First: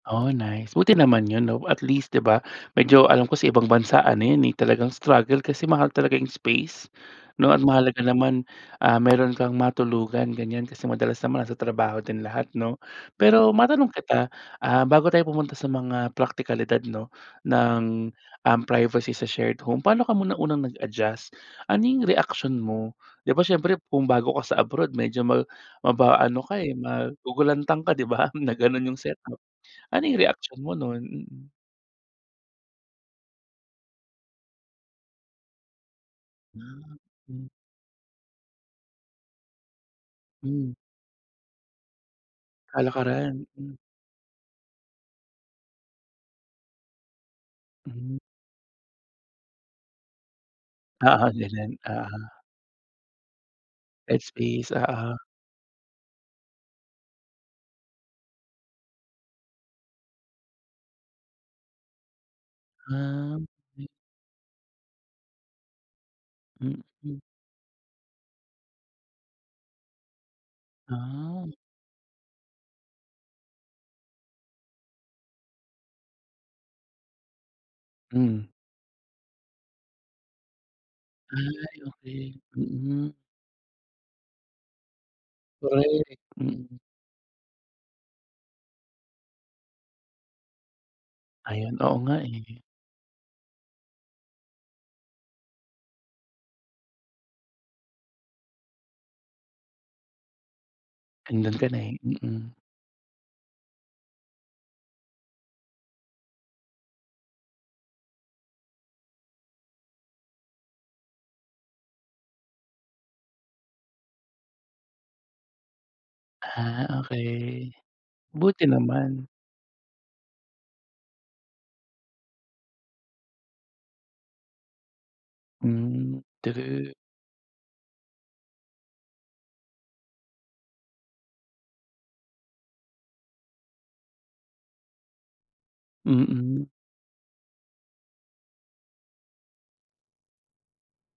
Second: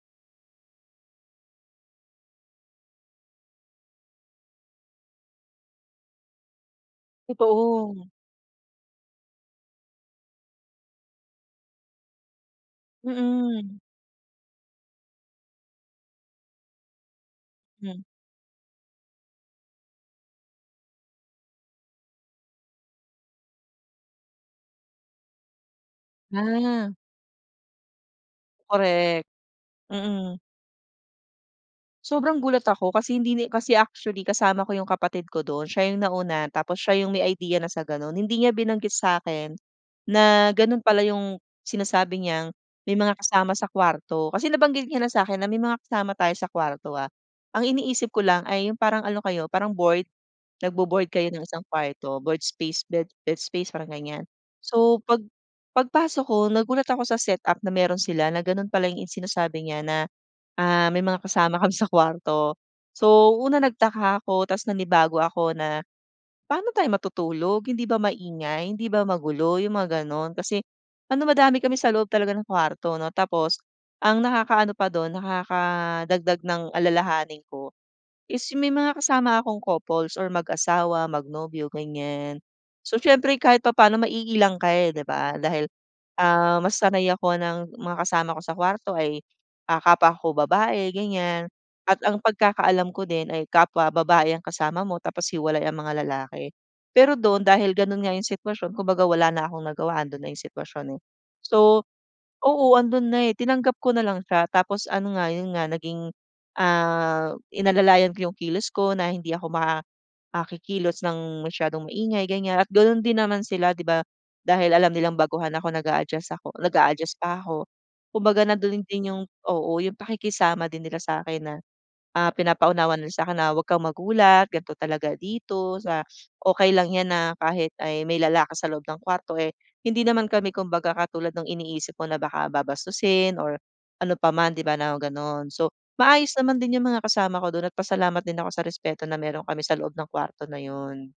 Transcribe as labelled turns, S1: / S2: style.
S1: Oh nice, buti naman 'yun 'no at least 'di ba medyo alam ko sa ibang bansa ano 'yan eh talagang struggle kasi mahal talaga 'yung space 'no. Ang
S2: Totoo.
S1: mahalaga naman, ah, meron kang matulugan ganyan kasi madalas naman nasa trabaho din lahat 'no. Pero
S2: Mm.
S1: matanong kita, ah, bago tayo pumunta sa mga praktikalidad 'no
S2: Hmm.
S1: ng, um, privacy sa shared home. Paano ka muna unang nag-adjust? Ano 'yung reaksyon mo? 'Di ba siyempre kung bago ka sa abroad medyo ma maba ano ka eh,
S2: Ah.
S1: magugulantang ka 'di ba na gano'n 'yung set
S2: Korek.
S1: up. Ano 'yung
S2: Mm.
S1: reaksyon mo nun? Mm.
S2: Sobrang gulat ako kasi hindi na kasi actually kasama ko 'yung kapatid ko dun, siya 'yung nauna tapos
S1: Ah.
S2: siya 'yung may
S1: Hmm.
S2: idea na sa ganun. Hindi niya binanggit sa'kin na
S1: Hmm.
S2: ganun pala 'yung sinasabi niyang may mga
S1: Kalakaran,
S2: kasama sa
S1: hmm.
S2: kwarto. Kasi nabanggit niya lang sa'kin na may mga kasama tayo sa kwarto ah. Ang iniisip
S1: Mhm.
S2: ko lang ay 'yung parang ano kayo, parang board, nagbo-board
S1: Oo
S2: kayo ng isang
S1: ganun.
S2: kwarto,
S1: Oo.
S2: board space, bed bed space, parang
S1: Bed
S2: ganyan.
S1: space,
S2: So
S1: oo.
S2: pag pagpasok ko nagulat ako sa set-up na meron sila, na ganun pala 'yung sinasabi niya na, ah, may mga kasama kami sa kwarto. So
S1: Um,
S2: una
S1: ay.
S2: nagtaka ako tas nanibago ako na, paano tayo
S1: Mm.
S2: matutulog hindi ba maingay? Hindi ba magulo? 'Yung mga ganun. Kasi ano
S1: Ah.
S2: madami kami sa loob talaga ng kwarto 'no. Tapos ang nakakaano pa dun nakakadagdag ng alalahanin ko is
S1: Hmm.
S2: may mga kasama akong couples or mag-asawa, mag-nobyo,
S1: Ay okey.
S2: ganyan. So
S1: Mm.
S2: siyempre kahit papaano maiilang ka eh, 'di ba, dahil
S1: Korek.
S2: ah mas
S1: Mm.
S2: sanay ako ng mga kasama ko sa kwarto ay ah, kapwa ko babae ganyan
S1: Ayan, oo
S2: at
S1: nga
S2: ang
S1: eh.
S2: pagkakaalam ko din ay kapwa babae ang kasama mo tapos hiwalay ang mga lalaki. Pero dun dahil ganun nga yung sitwasyon kumbaga wala na akong nagawa, andun na yung sitwasyon eh.
S1: Andun ka na
S2: So
S1: eh, mm.
S2: oo andun na eh, tinanggap ko na lang siya tapos ano nga 'yun nga naging, ah, inalalayan ko yung kilos ko na hindi ako ma ah, kikilos ng masyadong maingay ganyan at ganun din naman sila 'di ba dahil alam nilang baguhan ako nag-aadjust ako
S1: Ah
S2: nag-aadjust pa ako.
S1: okey,
S2: Kumbaga
S1: buti
S2: nandun din 'yung
S1: naman.
S2: oo 'yung pakikisama din nila sa'kin na, ah, pinapaunawa nila sa'kin na huwag kang magulat gan'to talaga dito sa
S1: Hmm.
S2: okey lang
S1: True.
S2: 'yan na kahit ay may lalaki sa loob ng kwarto eh, hindi naman kami kumbaga katulad ng iniisip mo na baka babastusin or ano pa man, 'di ba na gano'n. So, maayos naman
S1: Mm.
S2: din 'yung mga kasama ko dun at pasalamat din ako sa respeto na meron kami sa loob ng kwarto na 'yun.